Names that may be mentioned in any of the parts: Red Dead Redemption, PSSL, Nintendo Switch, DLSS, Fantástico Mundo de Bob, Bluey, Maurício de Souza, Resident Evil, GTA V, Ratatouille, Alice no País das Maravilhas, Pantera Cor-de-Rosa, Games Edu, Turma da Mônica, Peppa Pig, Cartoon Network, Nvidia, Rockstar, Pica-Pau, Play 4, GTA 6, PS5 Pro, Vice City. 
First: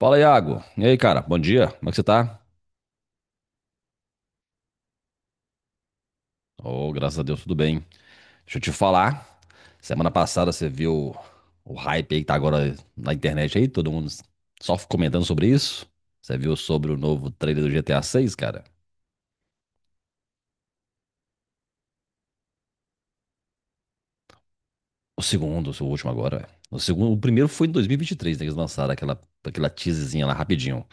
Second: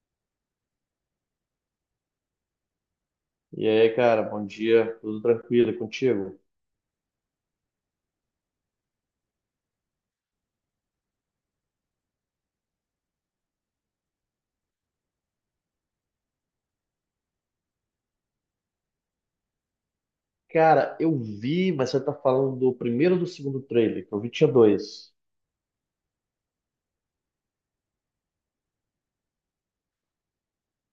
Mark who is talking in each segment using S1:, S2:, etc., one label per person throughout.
S1: Fala, Iago. E aí, cara? Bom dia. Como é que você tá?
S2: E aí, cara, bom dia, tudo tranquilo e contigo?
S1: Oh, graças a Deus, tudo bem. Deixa eu te falar. Semana passada você viu o hype aí que tá agora na internet aí, todo mundo só comentando sobre isso. Você viu sobre o novo trailer do GTA 6, cara?
S2: Cara, eu vi, mas você tá falando do primeiro ou do segundo trailer, que eu vi tinha dois.
S1: O segundo, o último agora, velho. O segundo, o primeiro foi em 2023, né, que eles lançaram aquela teaserzinha lá rapidinho.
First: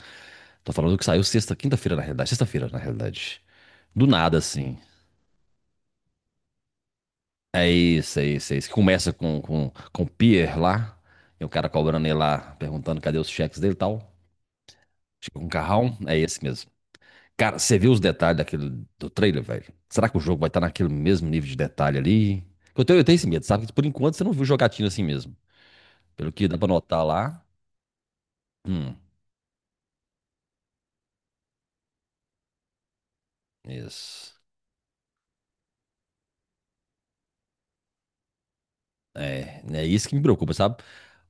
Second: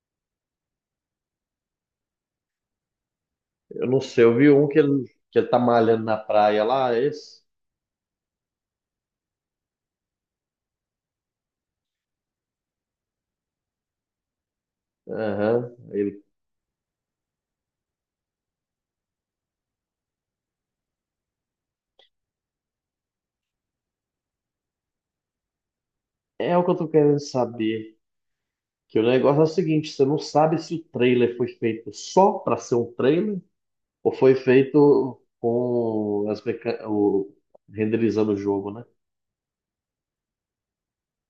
S1: Tô falando que saiu sexta, quinta-feira na realidade, sexta-feira na realidade.
S2: Eu não
S1: Do
S2: sei, eu
S1: nada
S2: vi um
S1: assim.
S2: que ele tá malhando na praia lá, é esse?
S1: É isso, é isso, é isso. Que começa com o Pierre lá, e o cara cobrando ele lá, perguntando cadê os cheques dele e tal. Chega um
S2: Aham,
S1: carrão, é
S2: ele.
S1: esse mesmo. Cara, você viu os detalhes daquele, do trailer, velho? Será que o jogo vai estar naquele mesmo nível de detalhe ali? Eu tenho esse medo, sabe? Que por enquanto você não viu jogatina assim mesmo. Pelo que
S2: É
S1: dá
S2: o
S1: pra
S2: que eu tô
S1: notar
S2: querendo
S1: lá.
S2: saber.
S1: Hum,
S2: Que o negócio é o seguinte, você não sabe se o trailer foi feito só pra ser um trailer ou
S1: isso.
S2: foi feito com renderizando o jogo, né?
S1: É, né, é isso que me preocupa, sabe?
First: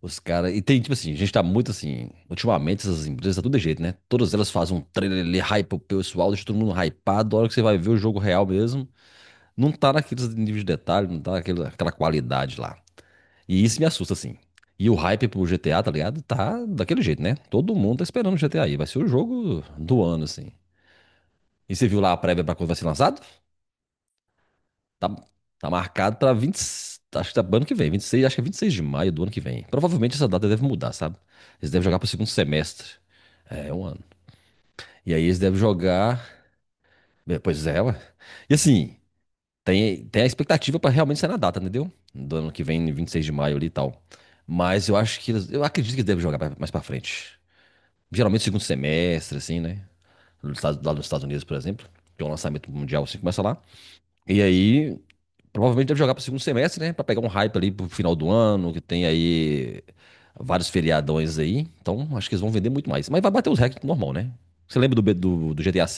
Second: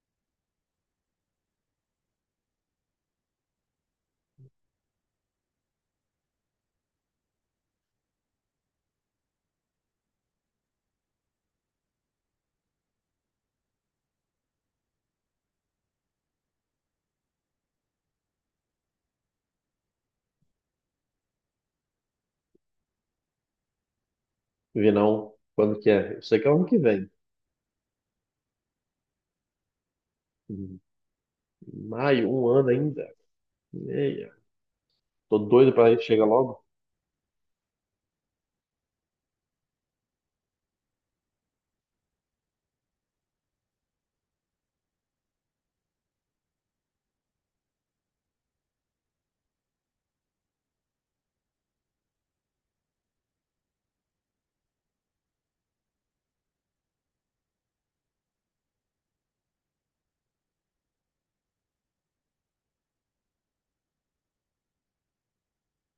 S1: Os caras. E tem, tipo assim, a gente tá muito assim. Ultimamente, essas empresas tá tudo de jeito, né? Todas elas fazem um trailer ali, hype pro pessoal, deixa todo mundo hypado. A hora que você vai ver o jogo real mesmo, não tá naqueles níveis de detalhe, não tá naquele, aquela qualidade lá. E isso me assusta, assim. E o hype pro GTA, tá ligado? Tá daquele jeito, né? Todo mundo tá esperando o GTA aí. Vai ser o jogo do ano, assim. E você viu lá a prévia pra quando vai ser lançado?
S2: Vi
S1: Tá,
S2: não,
S1: tá
S2: quando que é?
S1: marcado
S2: Eu
S1: pra
S2: sei que é o
S1: 20
S2: ano que vem.
S1: acho que tá pro ano que vem, 26 acho que é 26 de maio do ano que vem. Provavelmente essa data deve
S2: Em
S1: mudar, sabe? Eles devem jogar pro segundo
S2: maio, um ano
S1: semestre.
S2: ainda.
S1: É, um
S2: E
S1: ano.
S2: aí,
S1: E aí eles
S2: tô
S1: devem
S2: doido pra ir
S1: jogar.
S2: chegar logo.
S1: Pois é, ué. E assim, tem a expectativa pra realmente ser na data, entendeu? Do ano que vem, 26 de maio ali e tal. Mas eu acho que eles, eu acredito que eles devem jogar mais pra frente. Geralmente segundo semestre, assim, né? Lá nos Estados Unidos, por exemplo. Tem um lançamento mundial assim, começa lá. E aí, provavelmente deve jogar para o segundo semestre, né? Para pegar um hype ali pro final do ano, que tem aí vários feriadões aí. Então, acho que eles vão vender muito mais. Mas vai bater os recordes normal, né? Você lembra do GTA V?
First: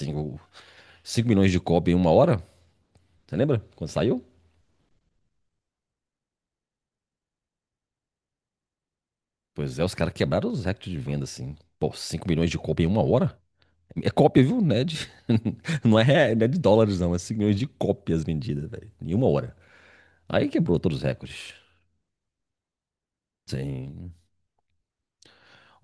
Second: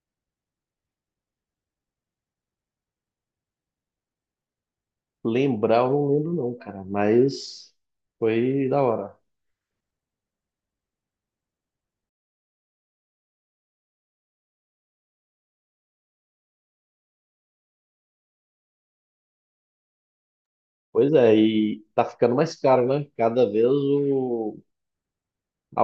S1: 5 milhões de cópia em uma hora? Você lembra? Quando saiu?
S2: Lembrar, eu não lembro não, cara, mas foi da hora.
S1: Pois é, os caras quebraram os recordes de venda, assim. Pô, 5 milhões de cópia em uma hora? É cópia, viu? Não é de dólares, não. É 5 milhões de cópias vendidas, velho. Em uma hora. Aí quebrou todos os
S2: Pois é,
S1: recordes.
S2: e tá ficando mais caro, né? Cada vez
S1: Sim.
S2: o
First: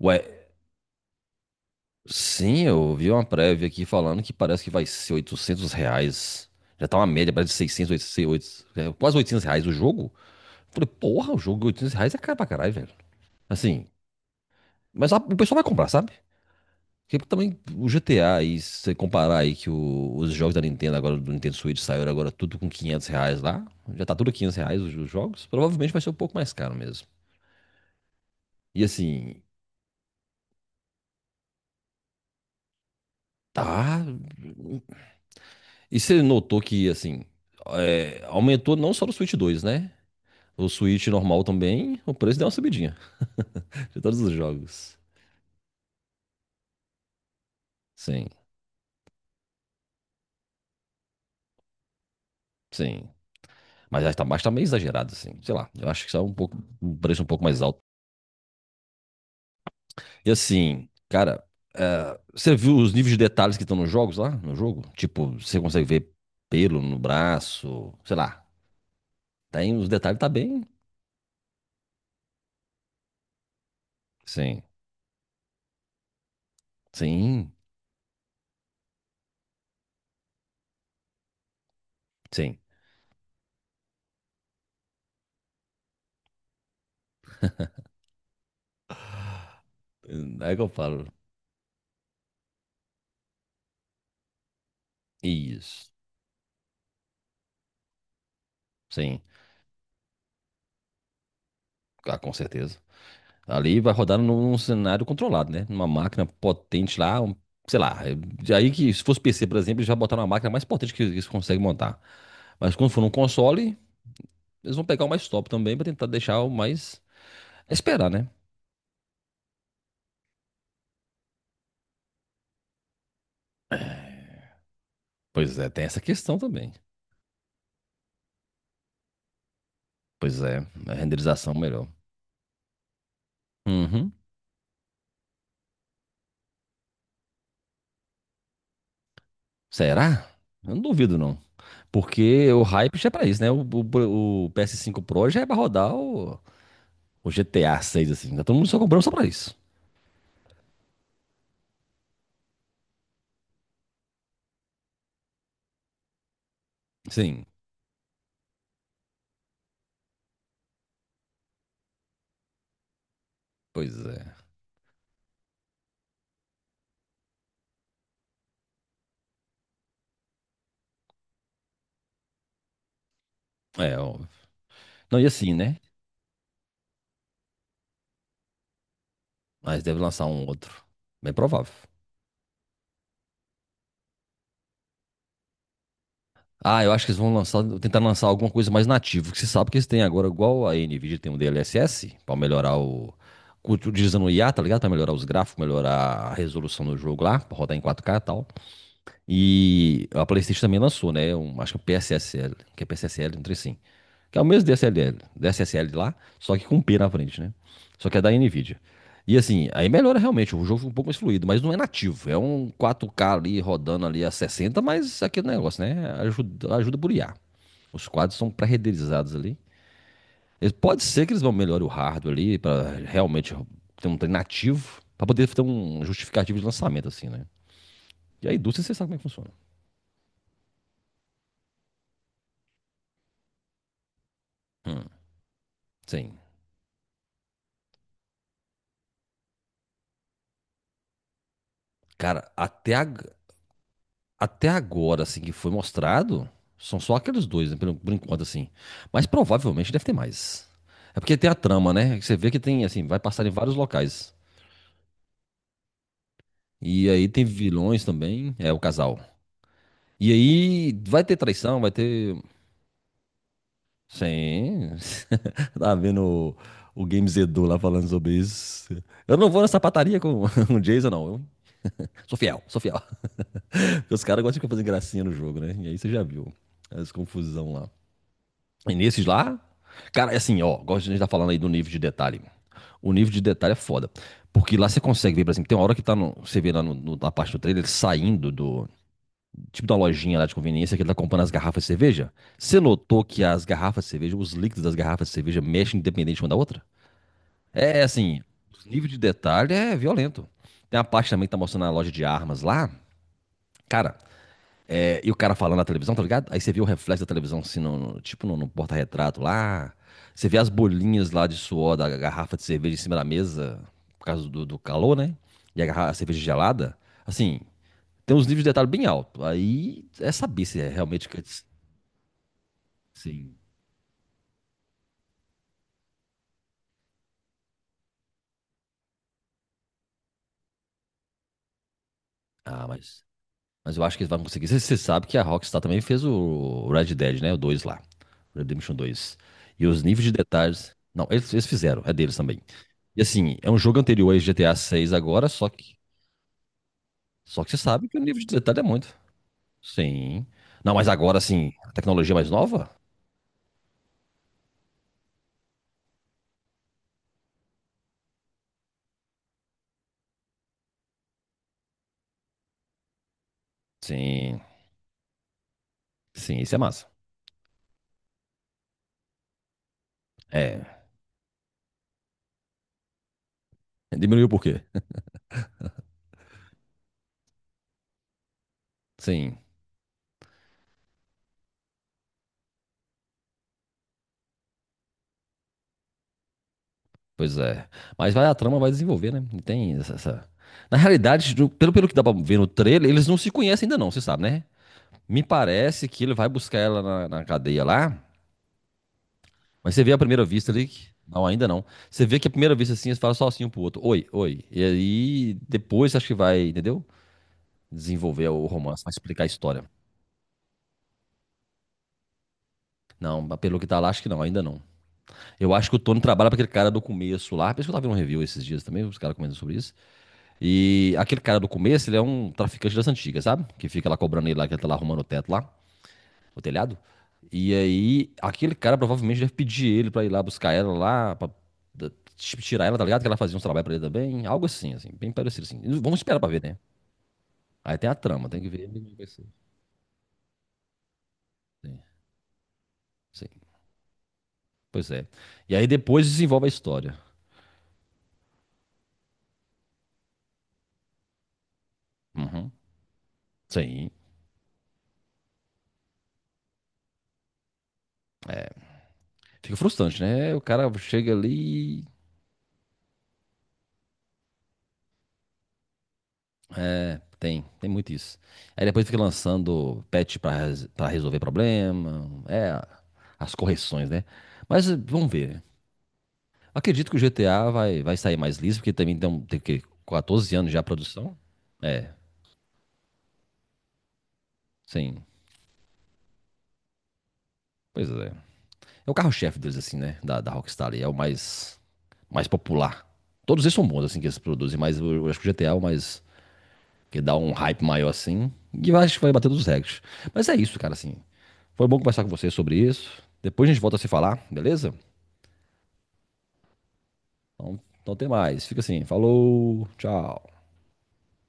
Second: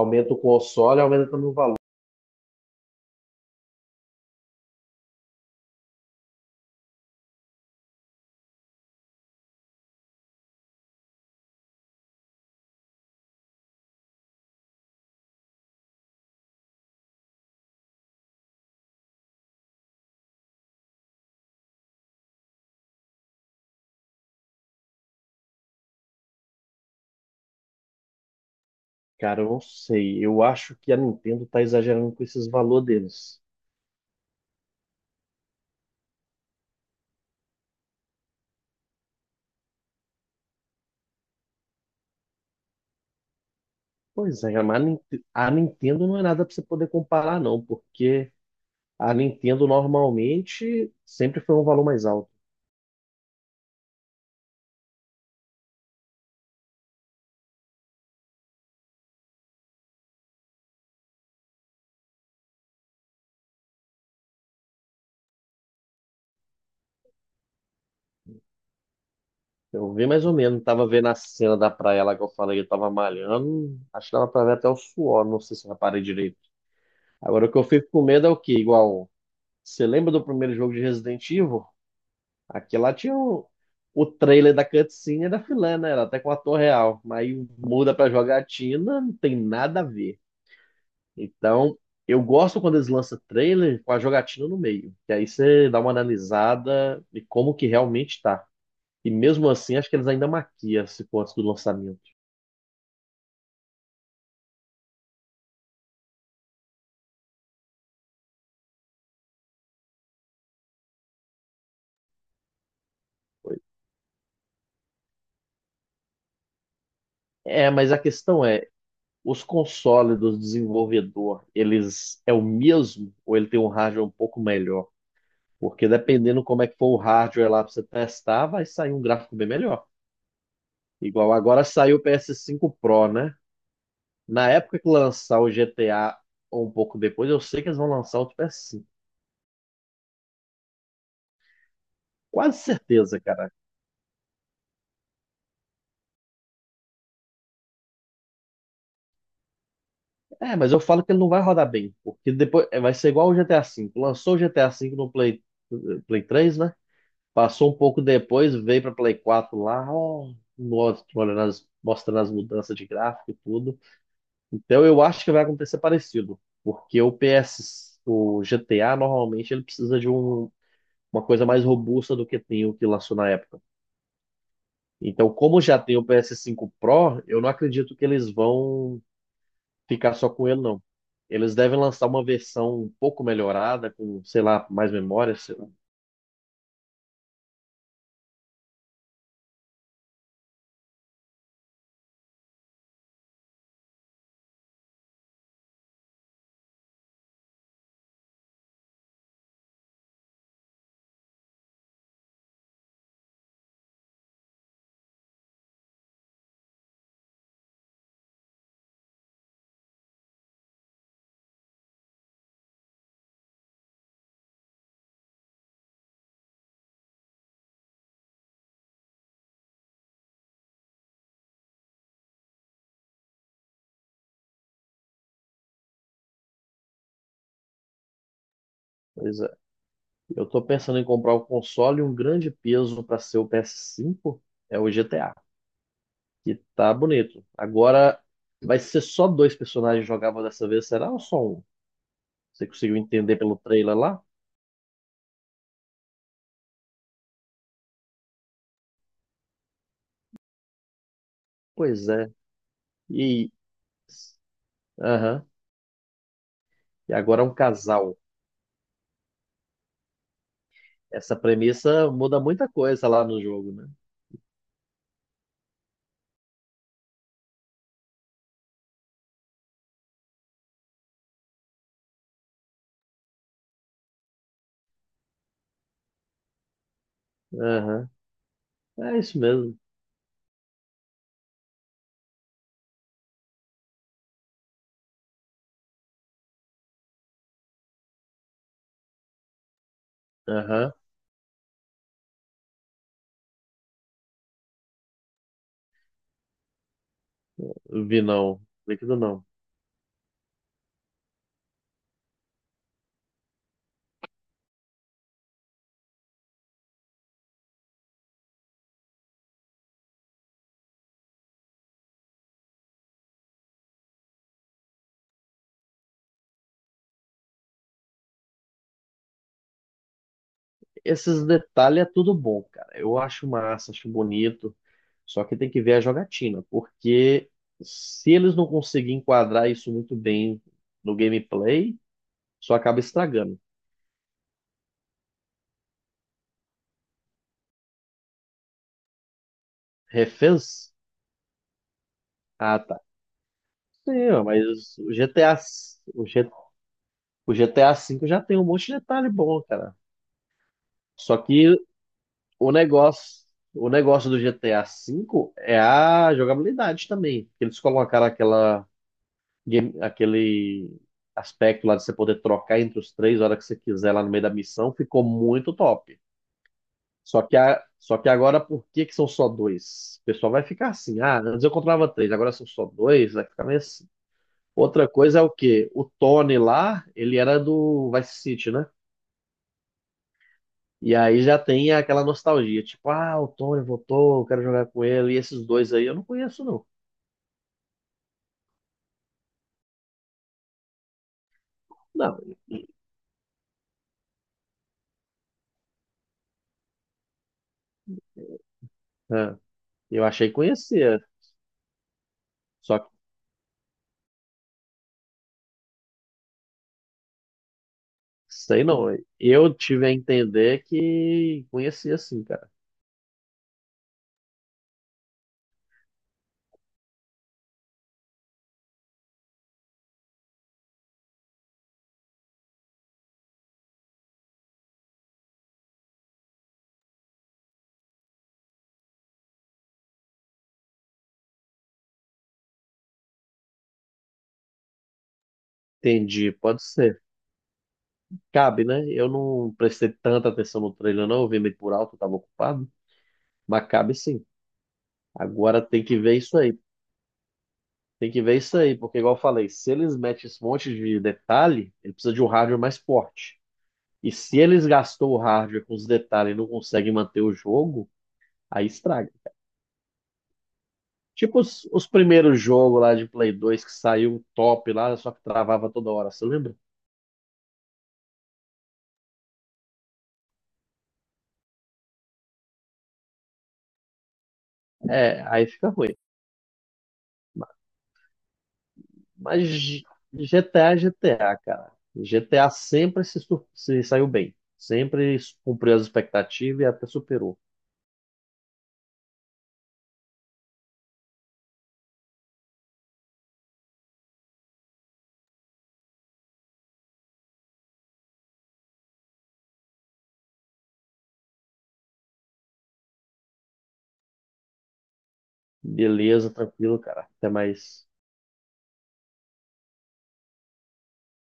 S1: Ué,
S2: o console, aumenta também o valor.
S1: sim, eu vi uma prévia aqui falando que parece que vai ser R$ 800. Já tá uma média, parece de 600 800, 800, é, quase R$ 800 o jogo. Eu falei, porra, o jogo de R$ 800 é caro pra caralho, velho. Assim, o pessoal vai comprar, sabe? Porque também o GTA aí, se você comparar aí os jogos da Nintendo agora, do Nintendo Switch, saíram agora tudo com R$ 500 lá. Já tá tudo R$ 500 os jogos. Provavelmente vai ser um pouco mais caro mesmo. E
S2: Cara,
S1: assim,
S2: eu não sei. Eu acho que a Nintendo tá exagerando com esses valores deles.
S1: tá... E você notou que, assim, aumentou não só no Switch dois, né? O Switch normal também, o preço deu uma subidinha de todos os
S2: Pois é, mas
S1: jogos.
S2: A Nintendo não é nada pra você poder comparar, não,
S1: Sim,
S2: porque a Nintendo normalmente sempre foi um valor mais alto.
S1: sim. Mas tá meio exagerado, assim. Sei lá, eu acho que está um pouco, um preço um pouco mais alto. E assim, cara, você viu os níveis de detalhes que estão nos jogos lá, no jogo? Tipo, você consegue ver pelo no braço, sei lá. Tem os
S2: Eu vi
S1: detalhes,
S2: mais
S1: tá
S2: ou menos,
S1: bem.
S2: tava vendo a cena da praia lá que eu falei que eu tava malhando, acho que dava pra ver
S1: Sim,
S2: até o suor, não sei se eu reparei direito. Agora o
S1: sim,
S2: que eu fico com medo é o quê? Igual, você lembra do primeiro jogo de Resident Evil?
S1: sim.
S2: Aqui lá tinha o trailer da cutscene e da filé, né? Era até com o ator real, mas aí muda pra jogatina, não tem nada a ver.
S1: É que eu falo.
S2: Então, eu gosto quando eles lançam trailer com a jogatina no meio, que aí você dá uma
S1: Isso,
S2: analisada de como que realmente tá. E
S1: sim.
S2: mesmo assim, acho que eles ainda maquiam se for antes do lançamento.
S1: Ah, com certeza. Ali vai rodar num cenário controlado, né? Numa máquina potente lá, sei lá. Aí que se fosse PC, por exemplo, eles já botaram uma máquina mais potente que eles conseguem montar. Mas quando for num console, eles vão pegar o mais top também para tentar deixar o mais.
S2: É, mas a
S1: Esperar, né?
S2: questão é, os consoles do desenvolvedor, eles é o mesmo ou ele tem um hardware um pouco melhor?
S1: Pois é, tem
S2: Porque
S1: essa questão
S2: dependendo como é
S1: também.
S2: que for o hardware lá para você testar, vai sair um gráfico bem melhor.
S1: Pois é, a
S2: Igual
S1: renderização
S2: agora
S1: melhor.
S2: saiu o PS5 Pro, né?
S1: Uhum.
S2: Na época que lançar o GTA ou um pouco depois, eu sei que eles vão lançar outro PS5.
S1: Será? Eu não duvido, não. Porque
S2: Quase
S1: o hype já é
S2: certeza,
S1: pra isso, né?
S2: cara.
S1: O PS5 Pro já é pra rodar o GTA 6, assim. Tá todo mundo só comprando só pra isso.
S2: É, mas eu falo que ele não vai rodar bem, porque depois é, vai ser igual o GTA V. Lançou o GTA V no eh, Play 3, né?
S1: Sim,
S2: Passou um pouco depois, veio para Play 4 lá, ó, nossa, olhando as- mostrando as mudanças de gráfico e tudo.
S1: pois é.
S2: Então eu acho que vai acontecer parecido, porque o GTA normalmente ele precisa de uma coisa mais robusta do que tem o que lançou na época.
S1: É, ó, não, e
S2: Então,
S1: assim,
S2: como já
S1: né?
S2: tem o PS5 Pro, eu não acredito que eles vão
S1: Mas deve
S2: ficar
S1: lançar
S2: só
S1: um
S2: com ele,
S1: outro.
S2: não.
S1: Bem
S2: Eles
S1: provável.
S2: devem lançar uma versão um pouco melhorada, com, sei lá, mais memória, sei lá.
S1: Ah, eu acho que eles vão lançar, tentar lançar alguma coisa mais nativa, que você sabe que eles têm agora, igual a Nvidia tem um DLSS, pra melhorar o. Utilizando o IA, tá ligado? Pra melhorar os gráficos, melhorar a resolução do jogo lá, pra rodar em quatro k e tal. E a PlayStation também lançou, né? Um, acho que é o PSSL, que é PSSL, não sei assim. Que é o mesmo DSLL, DSSL lá, só que com P na frente, né? Só que é da Nvidia. E assim, aí melhora realmente, o jogo fica um pouco mais fluido, mas não é nativo. É um 4K ali rodando ali a 60, mas aquele negócio, né? Ajuda, ajuda por IA. Os quadros são pré-renderizados ali. Pode ser que eles vão melhorar o hardware ali para realmente ter um trem nativo, para poder ter um justificativo de lançamento, assim, né? E a indústria, você sabe como é que
S2: Pois,
S1: funciona.
S2: eu tô pensando em comprar um console e um grande peso para ser o PS5 é o
S1: Hum,
S2: GTA,
S1: sim.
S2: que tá bonito. Agora vai ser só dois personagens jogáveis dessa vez, será ou só um?
S1: Cara,
S2: Você conseguiu entender pelo trailer lá?
S1: até agora, assim, que foi mostrado, são só aqueles dois, né, por enquanto, assim. Mas provavelmente deve ter mais. É porque tem a trama,
S2: Pois
S1: né? que
S2: é.
S1: Você vê que tem, assim, vai passar em
S2: E
S1: vários locais.
S2: aham.
S1: E
S2: E
S1: aí
S2: agora
S1: tem
S2: é um
S1: vilões
S2: casal.
S1: também, é o casal. E aí vai
S2: Essa
S1: ter traição, vai
S2: premissa
S1: ter.
S2: muda muita coisa lá no jogo, né?
S1: Sim. Tá vendo o Games Edu lá falando sobre isso. Eu não vou nessa pataria com o Jason, não. Eu sou fiel, sou fiel. Os caras gostam de ficar fazendo gracinha no jogo, né? E aí você já viu as confusão lá.
S2: Aham.
S1: E
S2: É
S1: nesses
S2: isso
S1: lá,
S2: mesmo.
S1: cara, é assim, ó, gosto de a gente tá falando aí do nível de detalhe. O nível de detalhe é foda. Porque lá você consegue ver, por exemplo, tem uma hora que tá no, você vê lá na parte do trailer ele saindo do tipo da lojinha lá de
S2: Aham.
S1: conveniência que ele tá comprando as garrafas de cerveja. Você notou que as garrafas de cerveja, os líquidos das garrafas de cerveja mexem independente uma da outra? É
S2: Vi
S1: assim,
S2: não.
S1: o nível
S2: Líquido
S1: de
S2: não.
S1: detalhe é violento. Tem a parte também que tá mostrando a loja de armas lá. Cara, e o cara falando na televisão, tá ligado? Aí você vê o reflexo da televisão, assim, tipo no porta-retrato lá. Você vê as bolinhas lá de suor da garrafa de cerveja em cima da mesa, por causa do calor, né? E a, a cerveja gelada. Assim, tem uns níveis de detalhe bem alto. Aí é saber se é realmente que.
S2: Esses detalhes é tudo bom, cara. Eu acho
S1: Sim.
S2: massa, acho bonito. Só que tem que ver a jogatina, porque se eles não conseguirem enquadrar isso muito bem no gameplay, só
S1: Ah,
S2: acaba
S1: mas.
S2: estragando.
S1: Mas eu acho que eles vão conseguir. Você sabe que a Rockstar também fez o Red Dead, né? O 2 lá. Redemption 2. E os níveis de
S2: Refez?
S1: detalhes. Não, eles fizeram, é deles também.
S2: Ah, tá.
S1: E assim, é um jogo
S2: Sim,
S1: anterior a
S2: ó, mas
S1: GTA 6
S2: o GTA,
S1: agora, só que
S2: s- o G- o
S1: só que você
S2: GTA
S1: sabe que o
S2: V já
S1: nível de
S2: tem um
S1: detalhe é
S2: monte de
S1: muito.
S2: detalhe bom, cara.
S1: Sim. Não, mas
S2: Só
S1: agora sim,
S2: que
S1: a tecnologia mais
S2: o
S1: nova?
S2: negócio, o negócio do GTA V é a jogabilidade também. Eles colocaram aquele aspecto lá de você poder trocar entre os três a hora que você quiser lá no meio da
S1: Sim.
S2: missão, ficou muito top.
S1: Sim, isso é massa.
S2: Só que agora, por que que são só dois? O pessoal vai ficar
S1: É.
S2: assim, ah, antes eu controlava três, agora são só dois, vai ficar meio assim.
S1: Diminuiu por quê?
S2: Outra coisa é o quê? O Tony lá, ele era do Vice City, né?
S1: Sim,
S2: E aí já tem aquela nostalgia, tipo, ah, o Tony voltou, eu quero jogar com ele, e esses dois aí eu não conheço, não.
S1: pois é. Mas vai a trama vai desenvolver, né? E tem essa, essa- Na realidade, pelo, pelo que dá pra
S2: Não,
S1: ver no trailer, eles não se conhecem ainda não, você sabe, né? Me parece que ele vai buscar ela na, na cadeia lá,
S2: é,
S1: mas você vê à
S2: eu
S1: primeira
S2: achei que
S1: vista ali que...
S2: conhecia.
S1: Não, ainda não. Você vê que à primeira vista
S2: Só
S1: assim, eles falam só assim um pro outro. Oi, oi. E aí, depois acho que vai, entendeu? Desenvolver o
S2: sei
S1: romance,
S2: não.
S1: vai explicar a
S2: Eu
S1: história.
S2: tive a entender que conhecia assim, cara.
S1: Não, mas pelo que tá lá, acho que não, ainda não. Eu acho que o Tony trabalha pra aquele cara do começo lá. Parece que eu tava vendo um review esses dias também, os caras comentando sobre isso. E aquele cara do começo, ele é um traficante das antigas, sabe? Que fica lá cobrando ele lá, que ele tá lá arrumando o teto lá, o telhado. E aí, aquele cara provavelmente deve pedir ele pra ir lá buscar ela lá, pra da- tirar ela, tá ligado? Que ela fazia uns trabalhos pra ele também, algo assim, assim, bem parecido assim. Vamos esperar pra
S2: Entendi,
S1: ver, né?
S2: pode ser.
S1: Aí tem a trama, tem que
S2: Cabe,
S1: ver.
S2: né? Eu não prestei tanta atenção no trailer, não. Eu vi meio por
S1: Sim,
S2: alto, eu tava ocupado.
S1: sim.
S2: Mas cabe sim.
S1: Pois é. E
S2: Agora
S1: aí
S2: tem que
S1: depois
S2: ver isso
S1: desenvolve a
S2: aí.
S1: história.
S2: Tem que ver isso aí, porque, igual eu falei, se eles metem esse monte de detalhe, ele precisa de um
S1: Uhum.
S2: hardware mais forte.
S1: Sim.
S2: E se eles gastou o hardware com os detalhes e não conseguem manter o jogo, aí estraga.
S1: Fica frustrante, né? O cara chega
S2: Tipo os,
S1: ali.
S2: os primeiros jogos lá de Play 2 que saiu top lá, só que travava toda hora, você lembra?
S1: É, tem, tem muito isso. Aí depois fica lançando patch pra resolver problema. É, as correções, né? Mas vamos
S2: É,
S1: ver, né?
S2: aí fica ruim.
S1: Acredito que o GTA vai, vai sair mais liso, porque também tem, tem o
S2: Mas
S1: quê? 14 anos já a
S2: GTA é
S1: produção.
S2: GTA, cara.
S1: É,
S2: GTA sempre se saiu bem.
S1: sim.
S2: Sempre cumpriu as expectativas e até superou.
S1: Pois é. É o carro-chefe deles, assim, né? Da Rockstar ali. É o mais, mais popular. Todos eles são bons, assim, que eles produzem, mas eu acho que o GTA é o mais que dá um hype maior assim. E eu acho que vai bater todos os recordes. Mas é isso, cara, assim. Foi bom conversar com você sobre isso. Depois a gente volta a se falar, beleza?
S2: Beleza, tranquilo, cara. Até
S1: Então,
S2: mais.
S1: então até mais. Fica assim. Falou, tchau.